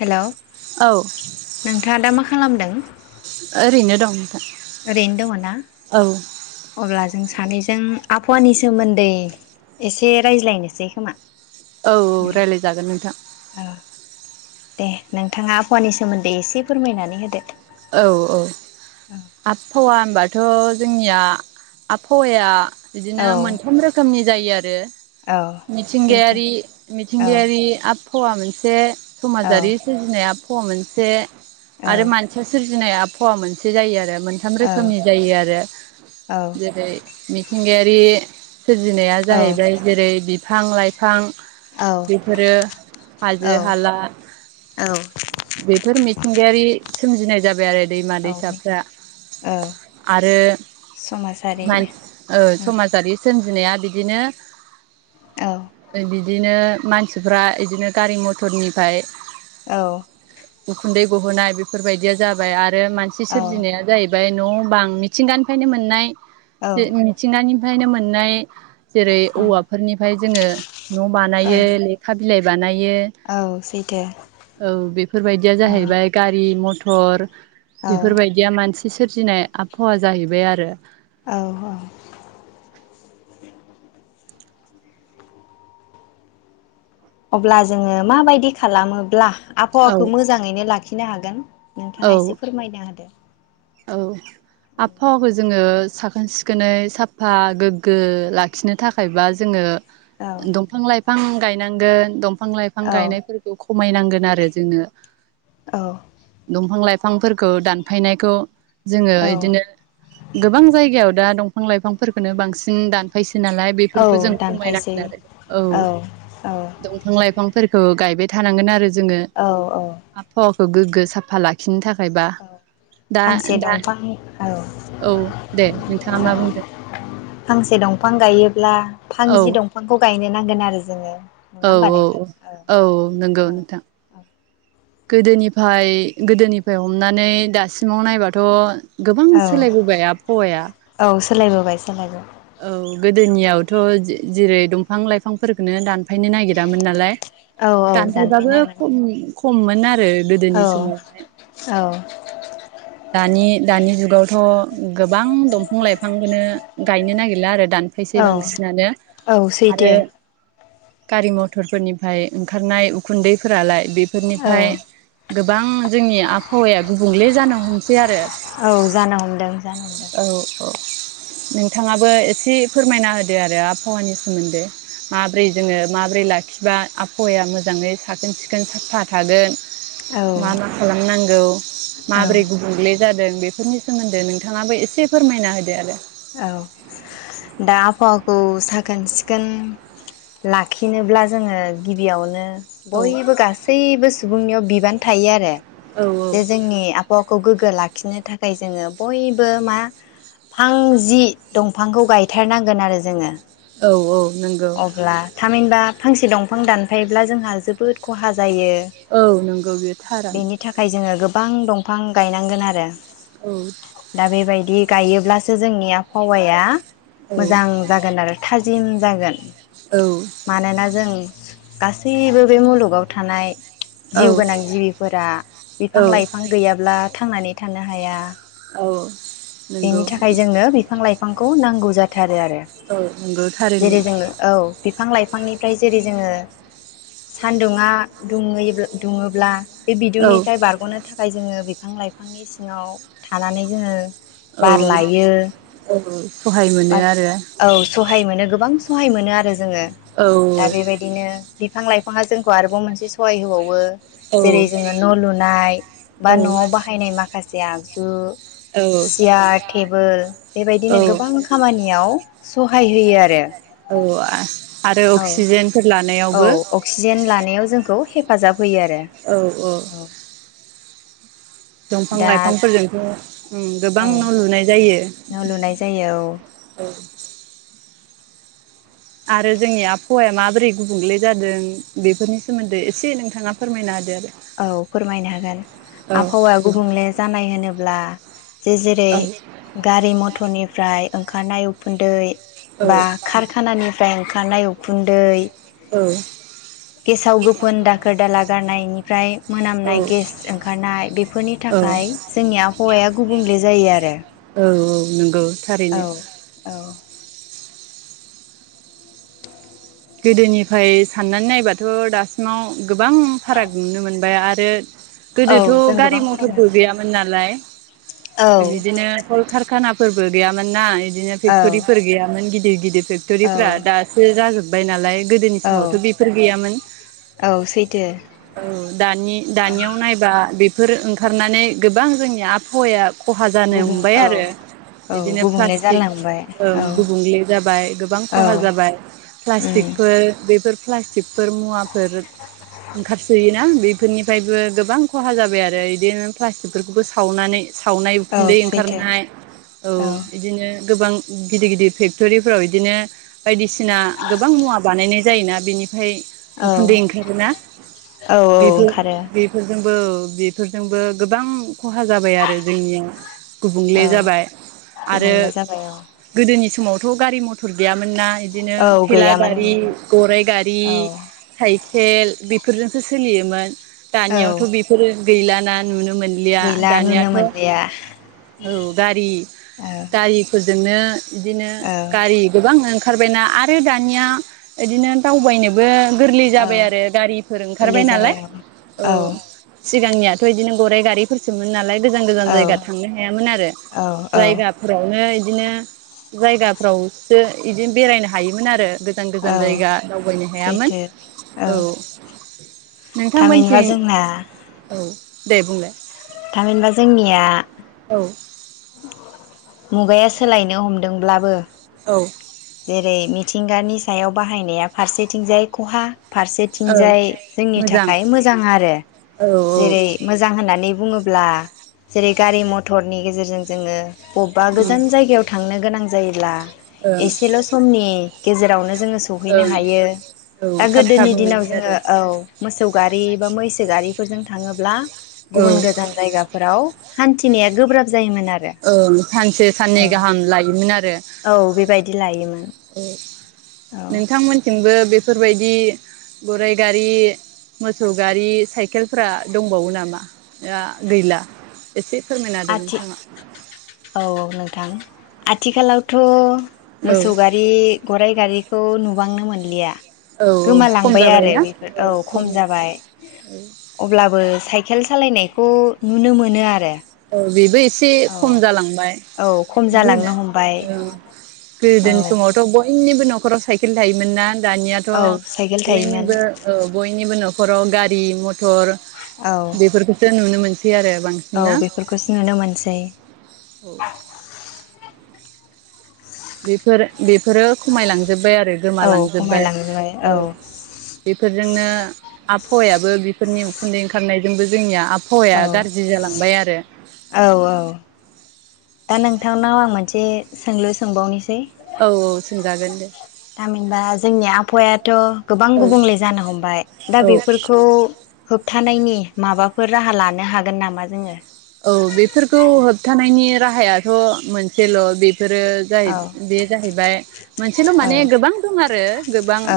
Hello. औ नोंथांङा दा माखा खालामदों? ओरैनो दं। ओरैनो दङ ना औ औ अब्ला जों सानैजों आबहावानि सोमोन्दै एसे रायज्लायनोसै खोमा। औ रायलायजागोन नोंथां। औ दे नोंथांङा आबहावानि सोमोन्दै एसे फोरमायनानै होदो। औ औ आबहावा होनबाथ जोंनिया आबहावाया बिदिनो औ मोनथाम रोखोमनि जायो आरो औ सैथो मिथिंगायारि औ मिथिंगायारि आब फवा मोनसे औ समाजारि सोरजिनाया ख मोनसे औ। फुजिनाया फवा मोनसे जायो आरो मोनथाम औ रोखोमनि जायो आरो औ जेरै मिथिं गायारि सोरजिनाया औ जाहैबाय जेरै बि बिफां लाइफां औ बेफोरो हाजो हाला औ बेफोर मिथिंगायारि सोमजिनाय जाबाय आरो दैमा औ दैसाफ्रा औ आरो समाजारि मान ओ औ समाजारि सोमजिनाया बिदिनो औ [unintelligible] इदिनो मानसिफ्रा इदिनो गारि मथरनिफ्राय औ गुन्दै गहोनाय बेफोरबायदिया जाबाय आद आरो मानसि औ सोरजिनाया जाहैबाय ओमफ्राय न बांं मिथिंगानिफ्रायनो मोननाय औ मिथि-मिथिंगानि ओमफ्रायनो मोननाय जेरै औवाफोरनिफ्राय जोङो न बानायो लेखा बिलाइ बानाय इयो औ सैथो औ बेफोरबायदिया औ जाहैबाय गाय रि मथर औ बेफोरबायदिया मानसि बि सोरजिनाय आबहावा जाहैबाय आरो। औ औ अब्ला जोंङो माबायदि खालामोब्ला औ आबहावाखौ मोजांङैनो लाखि खिनो हागोन नोंथाङा औ एसे फोरमायना होदो औ आबहावाखौ जोंङो साखोन सिखोनै साफा गोग्गो लाखिनो थाखायबा जोंङो औ दंफां लाइफां गाय नांगोन दंफ फां लाइफां गायनायफोरखौ खम खमायनांगोन आरो जोंङो औ दंफां लाइफांफोरखौ दानफायनायखौ जोंङो औ इदिनो गोबां जायगायाव दा दं फां लाइफांफोरखोनो बांसिन दानफायसो नालाय बेफोरखौ औ जों दानफायसै खमायनांगोन आरो औ औ दफां लाइफां फोरखौ गायबाय थानांगोन आरो जोंङो औ औ आफ खौ गोग्गो साफा लाखिनो थाख खायबा बा दा से दा दंफां औ औ दे नोंथाङा मा बुंदों फांसे दंफां गायोब्ला फां औ जि दंफांखौ गायनो नांगोन आरो यो जोंङो औ औ औ औ नंगौ औ नोंथां गोदोनिफाय गोदोनिफाय हमनानै दासिमाव नायबाथ गोबां औ सोलायबोबाय आबहावाया औ सोलायबोबाय सोलायबाय औ गोदोनियावथ जे-जेरै दंफां लाइफांफोरखौननो दान फायनो नागिरामोन नालाय औ औ दानफायबाबो दानफायनांगोन खम खम मोन आरो गोदोनि औ समावहाय औ दानि-दानि जु औ थ गोबां दंफां लाइफांखौनो गायनो नागिरला आरो। दानफायसै औ बांसिनानो औ आरो सैथो गारि मथरफोरनिफ्राय ओंखारनाय उखुन्दैफोरालाय बे फोरनिफ्राय औ गोबां जोंनि आबहावाया गुबुंले जानो आरो औ जानो हमदों जानो हमदों। [inaudible] थाङाबो एसे फोरमायना होदो आरो आबहावानि सोमोन्दै माब्रै जोङो माब्रै लाखिबा आबहावाया मोजाङै साखोन सिखोन साफा थागोन? मा मा औ खालामनांगौ औ माबोरै गुबुंले जादों? बेफोरनि सोमोन्दै नोंथाङाबो एसे फोरमायना होदो आरो। औ दा आबहावा खौ साखोन सिखोन लाखिनोब्ला जोङो गिबियावनो औ बयबो गासैबो सुबुंनियाव बिबान थायो आरो। औ औ जे जोंनि आबहावाखौ गोग्गो लाखि खिनो थाखाय जोङो बयबो मा फां जि दंफांखौ गायथारनांगोन आरो जोङो। औ औ नंगौ। अब्ला थामहिनबा फांसे दंफां दानफायोब्ला जोंहा जोबोद खहा जा औ नंगौ बे थारानो। बेनि थाखाय जोङो गोबां दंफां गायनांगोन आरो। औ दा बेबाय बि गायोब्लासो जोंनिया हवाया औ मोजां जागोन आरो थाजि जिम जागोन। औ मानोना जों गासैबो बे मुलुगाव थानाय औ जिउ गोनां जिबिफोरा बिफां औ लाइफां गैयाब्ला थांनानै थानो हाया। औ। नंगौ बेनि थाखाय जोंनो बिफां लाइफां खौ नांगौ जाथारो आरो। औ नंगौ थारैनो जेरै जोङो औ। बिफां लाइफांनिफ्राय जेरै जोङो सानदुङा दुंओयोब्ला दुङोब्ला बे औ बिदुंनिफ्राय बारगनो थाखाय जोङो बे फां लाइफांनि सिङाव थानानै जोङो औ बार लायो औ सहाय मोनो आरो औ सहाय मोनो गोबां सहाय मोनो आरो जोङो औ दा बेबायदिनो बिफां लाइफाङा जोंखौ आरोबाव मोनसे सहाय होबावो औ जेरै जोङो न लुनाय बा औ नआव बाहायनाय माखासे जे आगजु सियार टेबोल औ बेबायदिनो गोबां खामानियाव सहाय होयो आरो [inaudible] औ अक्सिजेनफोर औ लानायावबो अक्सिजेन लानायाव जोंखौ हे फाजाब होयो आरो औ दंफां दा लाइफांफोरजोंथ उम गोबां औ न लुनाय जायो न' लुनाय जायो औ औ। आरो जोंनि आबहावाया माबोरै गुबुंले जादों बेफोरनि सोमोन्दै एसे नोंथाङा फोरमायना होदो आरो‌ औ फोरमायनो हागोन आबहावाया गुबुंले जानाय होनो ब्ला जे जेरै औ औ गारि मथरनिफ्राय खारनाय उखुन्दै बा खारखानानिफ्राय ओंखारनाय उ खुन्दै गेसाव गोफोन दाखोर दाला गारनायनि फ्राय गारि मथरनिफ्राय ओंखारनाय उखुन्दै औ मोनामनाय गेस ओंखारनाय बेफोरनि औ थाखाय जोंनि आबहावाया गुबुंले जायो आरो। नोंगौ औ औ गोदोनिफ्राय साननानै नायबाथ दासिमाव गोबां फाराग नुनो मोनबाय आरो औ गोदोथ जों गारि गोबां फाराग मथरबो नुनो गैयामोन मोनो नालाय औ बिदिनो कलकारखाना फोरबो गैयामोन ना इ दिनो फेक्टरिफोर औ गैयामोन गि [unintelligible] औ फेक्टरिफ्रा दासो जाजोब बाय नालाय गोदोनि औ समावथ बेफोर गैयामोन औ सैथो औ दानि दानियाव नायबा बे फोर ओंखारनानै गोबां जोंनि आबहावाया खहा जानो गुबुं हमबाय औ आरो औ बिदिनो गुबुंले प्लास्टिक जालांबाय ओं औ गुबुंले जाबाय गोबां खहा औ जाबाय। उम प्लास्टिकफोर बेफोर प्लास्टिक फोर मुवाफोर ओंखारसोयोना? बेफोरनिफ्रायबो गोबां खहा जाबाय आरो इदिनो प्लास्टिक फोरखौबो सावनानै सावनाय औ उखुन्दै सैथो ओंखारनाय औ इदिनो गोबां गिदिर गिदिर फेक्टरिफ्राव इदिनो बायदिसिना गोबां मुवा बानायनाय जायोना बिनि फाय औ उखुन्दै ओंखारगो ना औ बेफोर ओंखारो बेफोरजों बो बेफोरजोंबो गोबां खहा जाबाय आरो जोंनियाव गुबुंले औ जाबाय आरो गुबुंले जाबाय औ गोदोनि स समावथ गारि मथर गैयामोनना इदिनो औ थेला गैयामोन गारि, गैयामोन गराइ गारि, औ साइखेल बि फोरजोंसो सोलियोमोन । दानियावथ औ बेफोरो गैलाना नुनो म मोनलिया गैला नुनो दानियाथ मोनलिया औ गारि औ गायि फो जोंनो इदिनो औ गारि गोबां ओं खारबायना आ रो दानिया इदिनो दावबायनोबो गोरलै औ जाबाय आरो गारिफोर ओंखारबाय गोरलै नालाय जाबाय औ औ सिगांनियाथ इदिनो गराइ गारिफोरसोमोन नालाय गोजान गोजान औ जायगा थांनो हायामोन आरो औ औ जायगाफोरावनो इ दिनो जायगाफ्रावसो इदि बेरायनो हा हायोमोन आरो गोजान औ गोजान जायगा दावबायनो हायामोन सैथो औ थामहिनबा नोंथांमोनथिं जोंना औ दे बुंलाय थामहिनबा जोंनिया औ मुगाया सोलायनो हमदोंब्लाबो औ जेरै मि थिंगानि सायाव बाहायनाया फारसेथिंजाय खहा ओ फारसेथिंजाय जोंनि मोजां थाखाय मोजां आरो औ औ ओं जेरै मोजां होननानै बुङोब्ला जेरै गारि मथरनि गेजेरजों जोङो। बबबा ओं गोजान जायगायाव थांनो गोनां जायोब्ला एसेल समनि गेजेरावनो जोङो सौहैनो ओं हायो औ दा थाब थाब गोदोनि दिनाव मोनो आरो जोङो औ मोसौ गारि बा मैसो गारिफोरजों थाङोब्ला औ। गुबुन गोजान जायगाफोराव हान्थिनाया गोब्राब जायोमोन आरो ओं सानसे साननै औ गाहाम लायोमोन आरो औ। बेबायदि लायोमोन औ औ नोंथांमोनथिं नोंबो बेफोरबायदि गराइ गारि मोसौ गारि साइकेलफ्रा दंबावो नामा दा गैला एसे फोरमायना होदो आथि नोंथाङा। औ औ नोंथां आथिखालावथ। औ मोसौ गारि गराइ गारि खौ नुबांनो मोनलिया। औ खम गोमालांबाय आरो जाबायना बेफोर औ खम जाबाय अब्लाबो साइकेल सालायनाय। खौ नुनो मोनो आरो। औ बेबो एसे औ एसे खम जालांबाय औ खम जालांनो गोदान हमबाय औ औ गोदोनि समावथ बयनिबो नख नखराव साइकेल थायोमोन ना। दानियाथ औ साइकेल थायोमोन बयनिबो औ बयनिबो न [unintelligible] गारि म मटर औ बेफोरखौसो नुनो मोनो दि आरो बांसिन ना खौसो नुनो मोनसै औ बेफोर बेफोरो खमायलांजोब्बाय आरो औ गोमालांजोब्बाय खमायलांजोबाय औ बेफोरजोंनो आबहावायाबो बेफोरनि उखुन्दै ओंखारनायजोंबो जोंनिया आ हावाया औ गाज्रि जालांबाय आरो औ। दा नोंथांनाव आं मोनसे सोंलु सोंबावनि सै औ औ सोंजागोन दे थामहिनबा जोंनि आबहावायाथ गोबां औ गुबुंले जानो हमबाय दा औ बेफोरखौ होबथा थानायनि माबाफोर राहा लानो हागोन नामा जोंङो। औ बेफोरखौ होबथानायनि राहायाथ मोनसेल बे बेफोरो जाहै औ बे जाहैबाय मोनसेल माने गोबां दं आरो गोबां औ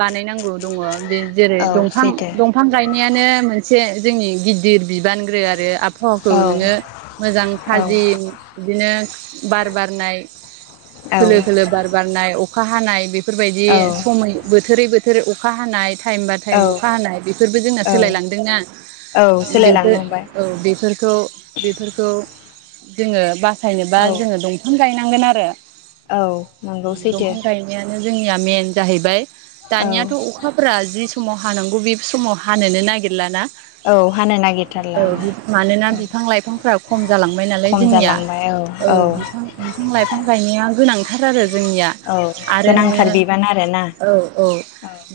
बानायनांगौ दङ बे जेरै औ दंफां सैथो दंफां गायनायानो मोनसे जोंनि गिदिर बिबानग्रो आरो आब हावाखौ औ नोंङो मोजां औ थाजिम बिदिनो बार बारनाय औ खोलो खोलो बार बारनाय अखा हानाय बे फोरबायदि औ समै बोथोरै बो थोर अखा हानाय टाइम बा टाइम औ अखा हानाय बेफोरबो जोंना औ सोलायलांदों ना औ बेफोर सोलायलांनो हमबाय औ बेफ बेफोरखौ जोङो बा फायनोबा औ जोङो दं गायनांगोन आरो। औ नंगौ सैथो। दंफां गायनायानो जोंनिया मेन जाहैबाय औ दानियाथ अखाफोरा जि समाव हानांगौ बे समाव हानोनो नागिरलाना । औ हानो नागिरथारला औ मानोना औ बिफां लाइफांफ्रा खम जालांबाय नालाय जोंनिया औ बिफां बिफां लाइफां गायनाया गोनांथार आरो जोंनिया औ आरो गोनांथार नोङो बिबान आरोना औ औ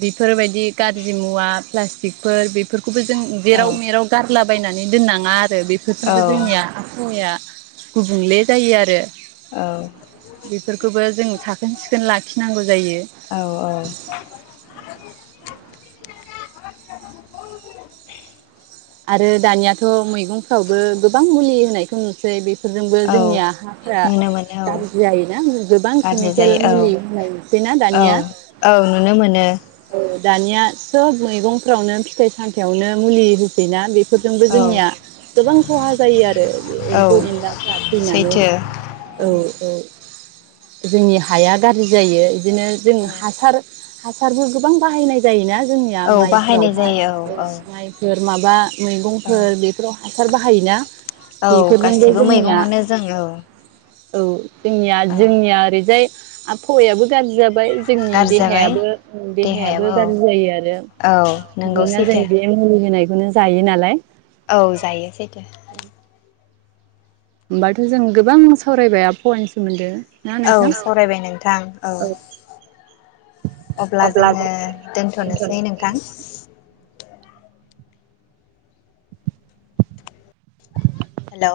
बेफोरबायदि गाज्रि मुवा प्लाटिकफोर बेफोर खौबो जों जेराव मेराव गारलाबायनानै होनङा आरो औ बेफोरजोंबो जोंनिया फोरा गुबुंले जायो आरो औ । बेफोरखौबो जों साखोन सिखोन लाखिनां औ औ आरो दानियाथ मैगंफ्रावबो गोबां मुलि होनायखौ नुसै बे फोरफोरजोंबो औ जोंनिया हाफोरा नुनो मोनो औ गाज्रि जायोना गोबां गाज्रि केमिकेल जायो मुलि होनायसै ना औ दानिया। औ नुनो मोनो दानिया सोब मैगंफ्रावनो फिथाइ सामथायावनो मुलि बिना फोरजोंबो औ जोंनिया गोबां खहा जायो आरो एम्फौ औ एनलाफोरा थैनानै सैथो औ औ। जोंनि हाया गाज्रि जायो । बिदिनो जों औ हासार हासारबो गोबां बाहायनाय जायोना? जोंनिया औ बाहायनाय माइफोरावहाय जायो औ औ माइफोर माबा? औ मैगंफोर बेफोराव हासार बाहायोना? औ बेफोरजोंबो गासिबो जोंनिया मैगङावनो जों औ । औ। जोंनिया जोंनिया ओरैजाय आबफावायाबो । गाज्रि जाबाय जोंनि गाज्रि जाबाय देहायाबो देहायाबो गाज्रि जायो आरो औ नोंगौ मानोना जों सैथो बे मुलि होनाय बेखौनो जायो नालाय। औ जायो सैथो। होमबाथ जों गोबां सावरायबाय आबहावानि सोमोन्दो। ना औ नोंथां सावरायबाय नोंथां औ। अब्ला जोङो दोन्थनोसै नोंथां। हेलौ।